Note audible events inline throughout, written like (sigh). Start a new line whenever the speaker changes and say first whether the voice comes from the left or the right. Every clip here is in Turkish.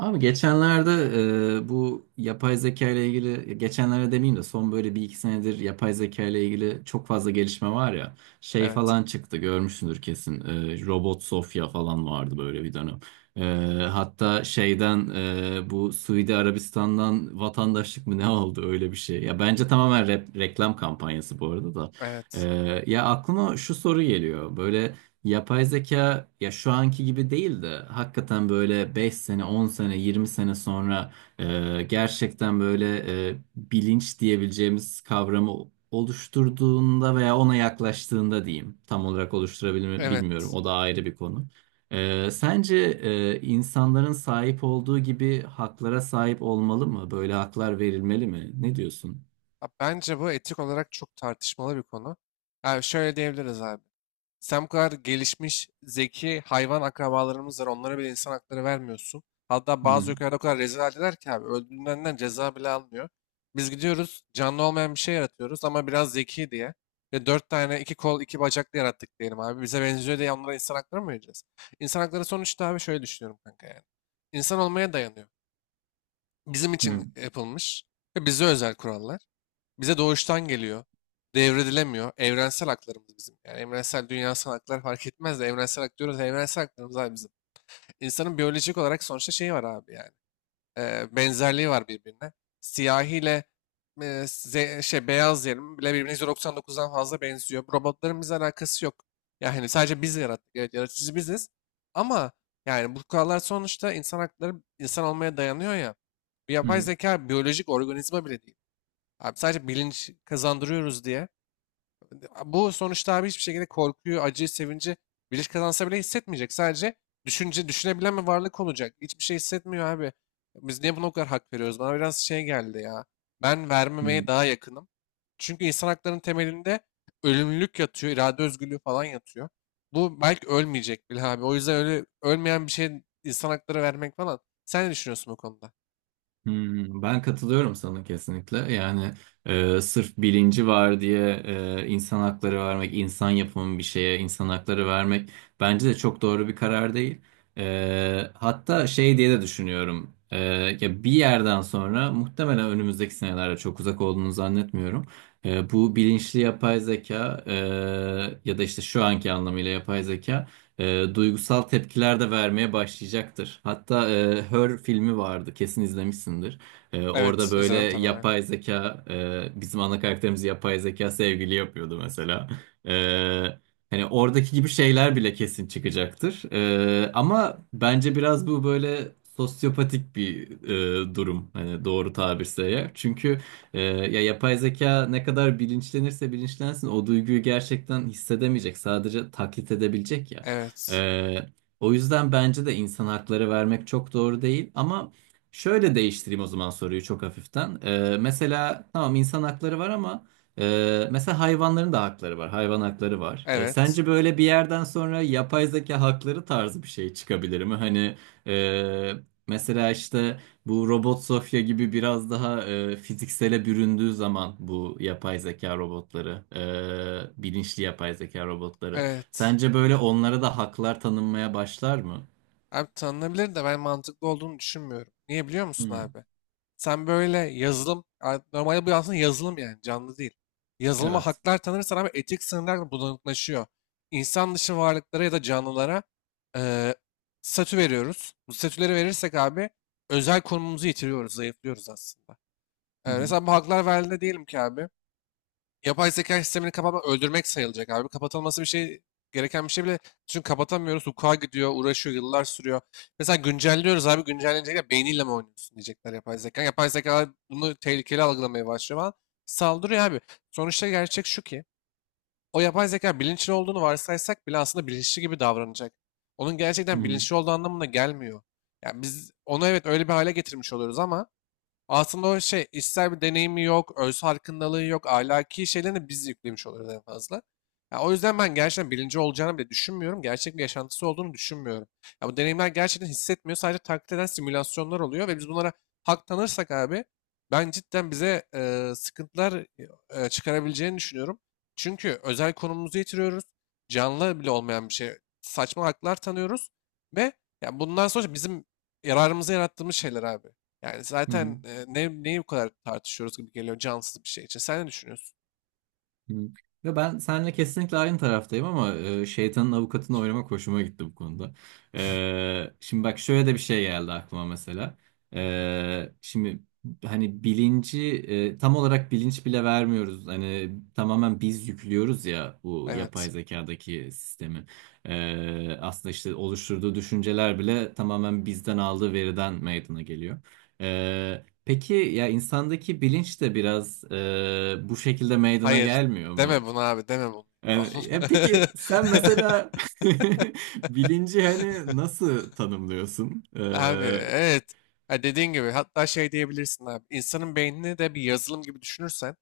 right: Abi geçenlerde bu yapay zeka ile ilgili geçenlerde demeyeyim de son böyle bir iki senedir yapay zeka ile ilgili çok fazla gelişme var ya şey
left: Evet,
right: falan çıktı görmüşsündür kesin. Robot Sofya falan vardı böyle bir dönem. E, Hatta şeyden bu Suudi Arabistan'dan vatandaşlık mı ne oldu öyle bir şey. Ya bence tamamen reklam kampanyası bu arada da. E,
left: evet,
right: Ya aklıma şu soru geliyor böyle. Yapay zeka ya şu anki gibi değil de hakikaten böyle 5 sene, 10 sene, 20 sene sonra gerçekten böyle bilinç diyebileceğimiz kavramı oluşturduğunda veya ona yaklaştığında diyeyim. Tam olarak oluşturabilir mi bilmiyorum.
left: evet.
right: O da ayrı bir konu. Sence insanların sahip olduğu gibi haklara sahip olmalı mı? Böyle haklar verilmeli mi? Ne diyorsun?
left: Ha, bence bu etik olarak çok tartışmalı bir konu. Yani şöyle diyebiliriz abi. Sen bu kadar gelişmiş, zeki hayvan akrabalarımız var. Onlara bile insan hakları vermiyorsun. Hatta bazı
right: Hı
left: ülkelerde o kadar rezil haldeler ki abi. Öldüğünden ceza bile almıyor. Biz gidiyoruz canlı olmayan bir şey yaratıyoruz ama biraz zeki diye. Ve dört tane iki kol iki bacaklı yarattık diyelim abi. Bize benziyor diye onlara insan hakları mı vereceğiz? İnsan hakları sonuçta abi şöyle düşünüyorum kanka yani. İnsan olmaya dayanıyor, bizim
right: hı
left: için yapılmış ve bize özel kurallar. Bize doğuştan geliyor. Devredilemiyor. Evrensel haklarımız bizim. Yani evrensel dünyasal haklar fark etmez de evrensel hak diyoruz. Evrensel haklarımız abi bizim. İnsanın biyolojik olarak sonuçta şeyi var abi yani benzerliği var birbirine. Siyahi ile şey, beyaz diyelim bile birbirine %99'dan fazla benziyor. Robotların bizle alakası yok. Yani hani sadece biz yarattık. Evet yaratıcı biziz. Ama yani bu kurallar sonuçta insan hakları insan olmaya dayanıyor ya. Bir yapay
right: hı
left: zeka biyolojik organizma bile değil. Abi sadece bilinç kazandırıyoruz diye. Bu sonuçta abi hiçbir şekilde korkuyu, acıyı, sevinci bilinç kazansa bile hissetmeyecek. Sadece düşünce, düşünebilen bir varlık olacak. Hiçbir şey hissetmiyor abi. Biz niye buna o kadar hak veriyoruz? Bana biraz şey geldi ya. Ben
right: hı.
left: vermemeye daha yakınım. Çünkü insan haklarının temelinde ölümlülük yatıyor, irade özgürlüğü falan yatıyor. Bu belki ölmeyecek bile abi. O yüzden öyle ölmeyen bir şey insan hakları vermek falan. Sen ne düşünüyorsun bu konuda?
right: Hmm, ben katılıyorum sana kesinlikle. Yani sırf bilinci var diye insan hakları vermek, insan yapımı bir şeye insan hakları vermek bence de çok doğru bir karar değil. Hatta şey diye de düşünüyorum. Ya bir yerden sonra muhtemelen önümüzdeki senelerde çok uzak olduğunu zannetmiyorum. Bu bilinçli yapay zeka ya da işte şu anki anlamıyla yapay zeka duygusal tepkiler de vermeye başlayacaktır. Hatta Her filmi vardı, kesin izlemişsindir. Orada
left: Evet,
right: böyle
left: izledim tabii. Aynen.
right: yapay zeka, bizim ana karakterimiz yapay zeka sevgili yapıyordu mesela. Hani oradaki gibi şeyler bile kesin çıkacaktır. Ama bence biraz bu böyle sosyopatik bir durum. Hani doğru tabirse eğer. Çünkü ya yapay zeka ne kadar bilinçlenirse bilinçlensin o duyguyu gerçekten hissedemeyecek. Sadece taklit edebilecek.
left: Evet,
right: ee, O yüzden bence de insan hakları vermek çok doğru değil. Ama şöyle değiştireyim o zaman soruyu çok hafiften. Mesela tamam insan hakları var ama mesela hayvanların da hakları var. Hayvan hakları var.
left: evet,
right: Sence böyle bir yerden sonra yapay zeka hakları tarzı bir şey çıkabilir mi? Hani e, mesela işte bu Robot Sofya gibi biraz daha fiziksele büründüğü zaman bu yapay zeka robotları, bilinçli yapay zeka robotları.
left: evet.
right: Sence böyle onlara da haklar tanınmaya başlar mı?
left: Abi tanınabilir de ben mantıklı olduğunu düşünmüyorum. Niye biliyor musun
right: Hı.
left: abi? Sen böyle yazılım, normalde bu aslında yazılım yani canlı değil. Yazılıma
right: Evet.
left: haklar tanırsan abi etik sınırlar da bulanıklaşıyor. İnsan dışı varlıklara ya da canlılara eee statü veriyoruz. Bu statüleri verirsek abi özel konumumuzu yitiriyoruz, zayıflıyoruz aslında.
right: Hı
left: Eee,
right: hı.
left: mesela bu haklar verildi diyelim ki abi. Yapay zeka sistemini kapatmak öldürmek sayılacak abi. Kapatılması bir şey gereken bir şey bile. Çünkü kapatamıyoruz. Hukuka gidiyor, uğraşıyor, yıllar sürüyor. Mesela güncelliyoruz abi. Güncellenecekler. Beyniyle mi oynuyorsun diyecekler yapay zeka. Yapay zeka bunu tehlikeli algılamaya başlıyor falan. Saldırıyor abi. Sonuçta gerçek şu ki o yapay zeka bilinçli olduğunu varsaysak bile aslında bilinçli gibi davranacak. Onun
right: Hı
left: gerçekten
right: hı.
left: bilinçli olduğu anlamına gelmiyor. Yani biz onu evet öyle bir hale getirmiş oluyoruz ama aslında o şey işsel bir deneyimi yok, öz farkındalığı yok, ahlaki şeylerini biz yüklemiş oluyoruz en fazla. Ya o yüzden ben gerçekten birinci olacağını bile düşünmüyorum. Gerçek bir yaşantısı olduğunu düşünmüyorum. Ya bu deneyimler gerçekten hissetmiyor. Sadece taklit eden simülasyonlar oluyor ve biz bunlara hak tanırsak abi ben cidden bize sıkıntılar çıkarabileceğini düşünüyorum. Çünkü özel konumumuzu yitiriyoruz. Canlı bile olmayan bir şey. Saçma haklar tanıyoruz ve ya bundan sonra bizim yararımıza yarattığımız şeyler abi. Yani
right: Hı hı.
left: zaten neyi bu kadar tartışıyoruz gibi geliyor cansız bir şey için. Sen ne düşünüyorsun?
right: Hı. Ya ben seninle kesinlikle aynı taraftayım ama şeytanın avukatını oynamak hoşuma gitti bu konuda. Şimdi bak şöyle de bir şey geldi aklıma mesela. Şimdi hani bilinci tam olarak bilinç bile vermiyoruz. Hani tamamen biz yüklüyoruz ya bu yapay
left: Evet.
right: zekadaki sistemi. Aslında işte oluşturduğu düşünceler bile tamamen bizden aldığı veriden meydana geliyor. E, Peki ya insandaki bilinç de biraz bu şekilde meydana
left: Hayır.
right: gelmiyor
left: Deme
right: mu?
left: bunu abi, deme bunu. (laughs)
right: Yani,
left: Allah.
right: peki sen mesela (laughs) bilinci hani
left: (laughs)
right: nasıl tanımlıyorsun?
left: Abi evet. Ha, dediğin gibi hatta şey diyebilirsin abi. İnsanın beynini de bir yazılım gibi düşünürsen,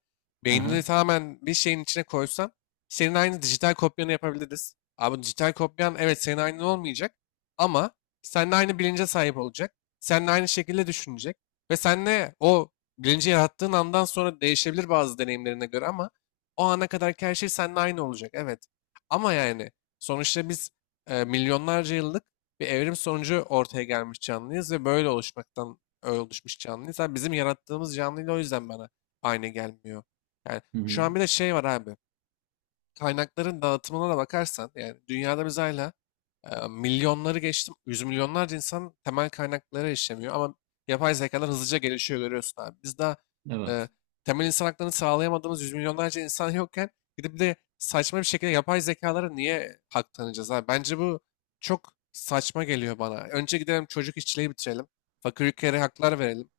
left: beynini
right: Aha,
left: tamamen bir şeyin içine koysan, senin aynı dijital kopyanı yapabiliriz. Abi dijital kopyan evet senin aynın olmayacak ama seninle aynı bilince sahip olacak. Seninle aynı şekilde düşünecek ve seninle o bilinci yarattığın andan sonra değişebilir bazı deneyimlerine göre ama o ana kadarki her şey seninle aynı olacak. Evet. Ama yani sonuçta biz milyonlarca yıllık bir evrim sonucu ortaya gelmiş canlıyız ve böyle oluşmaktan oluşmuş canlıyız. Abi bizim yarattığımız canlıyla o yüzden bana aynı gelmiyor. Yani
right: hı
left: şu
right: hı,
left: an bir de şey var abi kaynakların dağıtımına da bakarsan yani dünyada biz hala milyonları geçtim. Yüz milyonlarca insan temel kaynaklara erişemiyor ama yapay zekalar hızlıca gelişiyor görüyorsun abi. Biz daha e,
right: evet.
left: temel insan haklarını sağlayamadığımız yüz milyonlarca insan yokken gidip de saçma bir şekilde yapay zekalara niye hak tanıyacağız abi? Bence bu çok saçma geliyor bana. Önce gidelim çocuk işçiliği bitirelim. Fakir ülkelere haklar verelim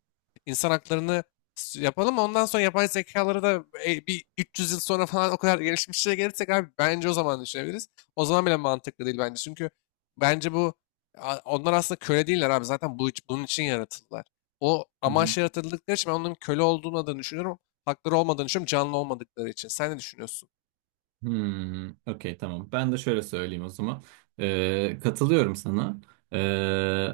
left: insan haklarını yapalım. Ondan sonra yapay zekaları da bir 300 yıl sonra falan o kadar gelişmişlere gelirsek abi bence o zaman düşünebiliriz. O zaman bile mantıklı değil bence. Çünkü bence bu onlar aslında köle değiller abi. Zaten bunun için yaratıldılar. O amaç yaratıldıkları için ben onların köle olduğunu adını düşünüyorum. Hakları olmadığını düşünüyorum. Canlı olmadıkları için. Sen ne düşünüyorsun?
right: Hmm, okey tamam. Ben de şöyle söyleyeyim o zaman. Katılıyorum sana. Ee,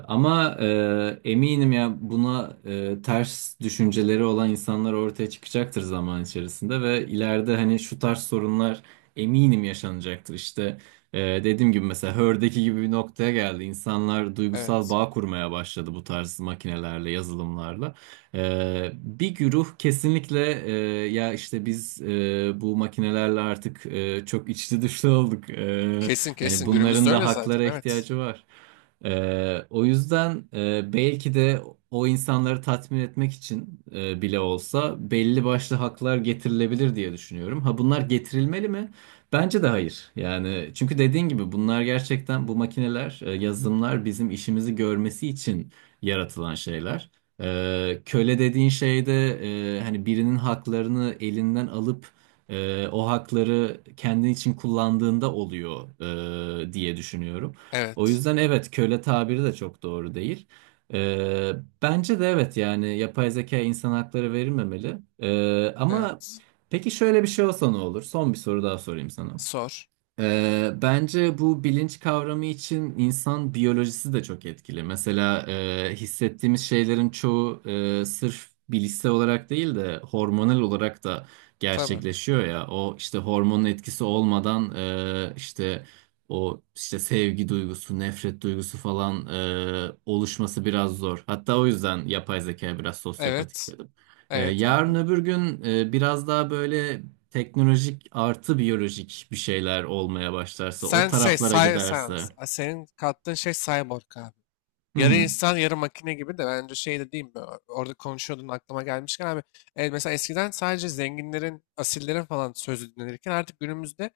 right: Ama eminim ya buna ters düşünceleri olan insanlar ortaya çıkacaktır zaman içerisinde ve ileride hani şu tarz sorunlar eminim yaşanacaktır. İşte e, dediğim gibi mesela Hör'deki gibi bir noktaya geldi. İnsanlar duygusal
left: Evet.
right: bağ kurmaya başladı bu tarz makinelerle, yazılımlarla. Bir güruh kesinlikle ya işte biz bu makinelerle artık çok içli dışlı olduk.
left: Kesin
right: Yani
left: kesin. Günümüzde
right: bunların da
left: öyle zaten.
right: haklara
left: Evet.
right: ihtiyacı var. O yüzden belki de o insanları tatmin etmek için bile olsa belli başlı haklar getirilebilir diye düşünüyorum. Ha bunlar getirilmeli mi? Bence de hayır. Yani çünkü dediğin gibi bunlar gerçekten bu makineler, yazılımlar bizim işimizi görmesi için yaratılan şeyler. Köle dediğin şey de hani birinin haklarını elinden alıp o hakları kendin için kullandığında oluyor diye düşünüyorum. O
left: Evet.
right: yüzden evet köle tabiri de çok doğru değil. Ee, Bence de evet yani yapay zeka insan hakları verilmemeli. Ama
left: Evet.
right: peki şöyle bir şey olsa ne olur? Son bir soru daha sorayım sana.
left: Sor.
right: Bence bu bilinç kavramı için insan biyolojisi de çok etkili. Mesela hissettiğimiz şeylerin çoğu sırf bilişsel olarak değil de hormonal olarak da
left: Tabii.
right: gerçekleşiyor ya. O işte hormonun etkisi olmadan işte o işte sevgi duygusu, nefret duygusu falan oluşması biraz zor. Hatta o yüzden yapay zeka biraz sosyopatik
left: Evet.
right: dedim.
left: Evet
right: Yarın
left: abi.
right: öbür gün biraz daha böyle teknolojik artı biyolojik bir şeyler olmaya başlarsa, o
left: Sen şey
right: taraflara
left: say,
right: giderse.
left: senin kattığın şey cyborg abi.
right: Hı
left: Yarı
right: hı.
left: insan yarı makine gibi de bence şey de değil mi? Orada konuşuyordun aklıma gelmişken abi. Mesela eskiden sadece zenginlerin, asillerin falan sözü dinlenirken artık günümüzde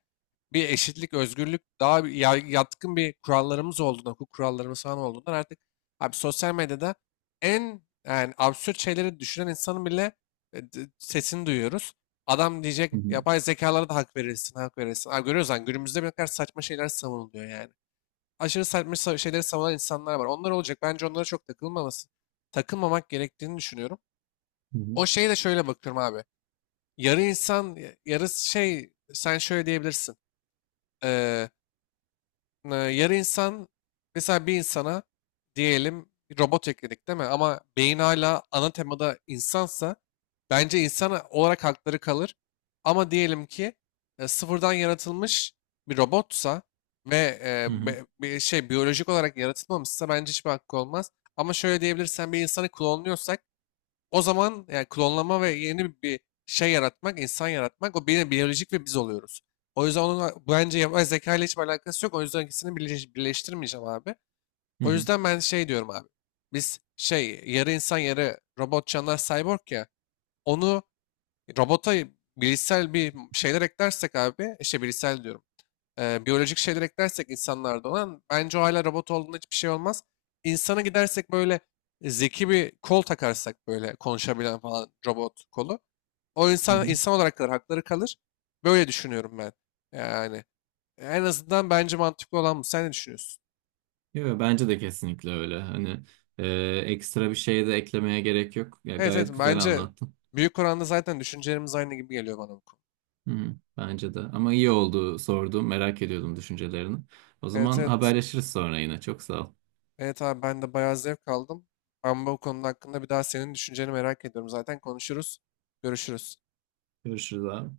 left: bir eşitlik, özgürlük, daha bir yatkın bir kurallarımız olduğundan, hukuk kurallarımız falan olduğundan artık abi sosyal medyada en yani absürt şeyleri düşünen insanın bile sesini duyuyoruz. Adam diyecek
right: Hı hı.
left: yapay zekalara da hak verilsin, hak verilsin. Abi görüyoruz lan günümüzde bir ne kadar saçma şeyler savunuluyor yani. Aşırı saçma şeyleri savunan insanlar var. Onlar olacak. Bence onlara çok takılmaması, takılmamak gerektiğini düşünüyorum.
right: Hı hı.
left: O şeye de şöyle bakıyorum abi. Yarı insan, yarı şey sen şöyle diyebilirsin. Yarı insan mesela bir insana diyelim bir robot ekledik değil mi? Ama beyin hala ana temada insansa bence insan olarak hakları kalır. Ama diyelim ki sıfırdan yaratılmış bir robotsa ve
right: Hı hı.
left: bir şey biyolojik olarak yaratılmamışsa bence hiçbir hakkı olmaz. Ama şöyle diyebilirsen bir insanı klonluyorsak o zaman yani klonlama ve yeni bir şey yaratmak, insan yaratmak o yine biyolojik ve biz oluyoruz. O yüzden onun bence yapay zeka ile hiçbir alakası yok. O yüzden ikisini birleştirmeyeceğim abi.
right: Hı
left: O
right: hı.
left: yüzden ben şey diyorum abi. Biz şey yarı insan yarı robot canlar cyborg ya. Onu robota bilişsel bir şeyler eklersek abi işte bilişsel diyorum biyolojik şeyler eklersek insanlarda olan bence o hala robot olduğunda hiçbir şey olmaz. İnsana gidersek böyle zeki bir kol takarsak böyle konuşabilen falan robot kolu. O
right: Hı
left: insan
right: hı.
left: insan olarak kalır, hakları kalır. Böyle düşünüyorum ben. Yani en azından bence mantıklı olan bu. Sen ne düşünüyorsun?
right: Yo, bence de kesinlikle öyle. Hani e, ekstra bir şey de eklemeye gerek yok. Ya
left: Evet evet
right: gayet güzel
left: bence
right: anlattın.
left: büyük oranda zaten düşüncelerimiz aynı gibi geliyor bana bu konu.
right: Hı hı. Bence de. Ama iyi oldu sordum. Merak ediyordum düşüncelerini. O
left: Evet
right: zaman
left: evet.
right: haberleşiriz sonra yine. Çok sağ ol.
left: Evet abi ben de bayağı zevk aldım. Ama bu konu hakkında bir daha senin düşünceni merak ediyorum. Zaten konuşuruz. Görüşürüz.
right: Görüşürüz abi.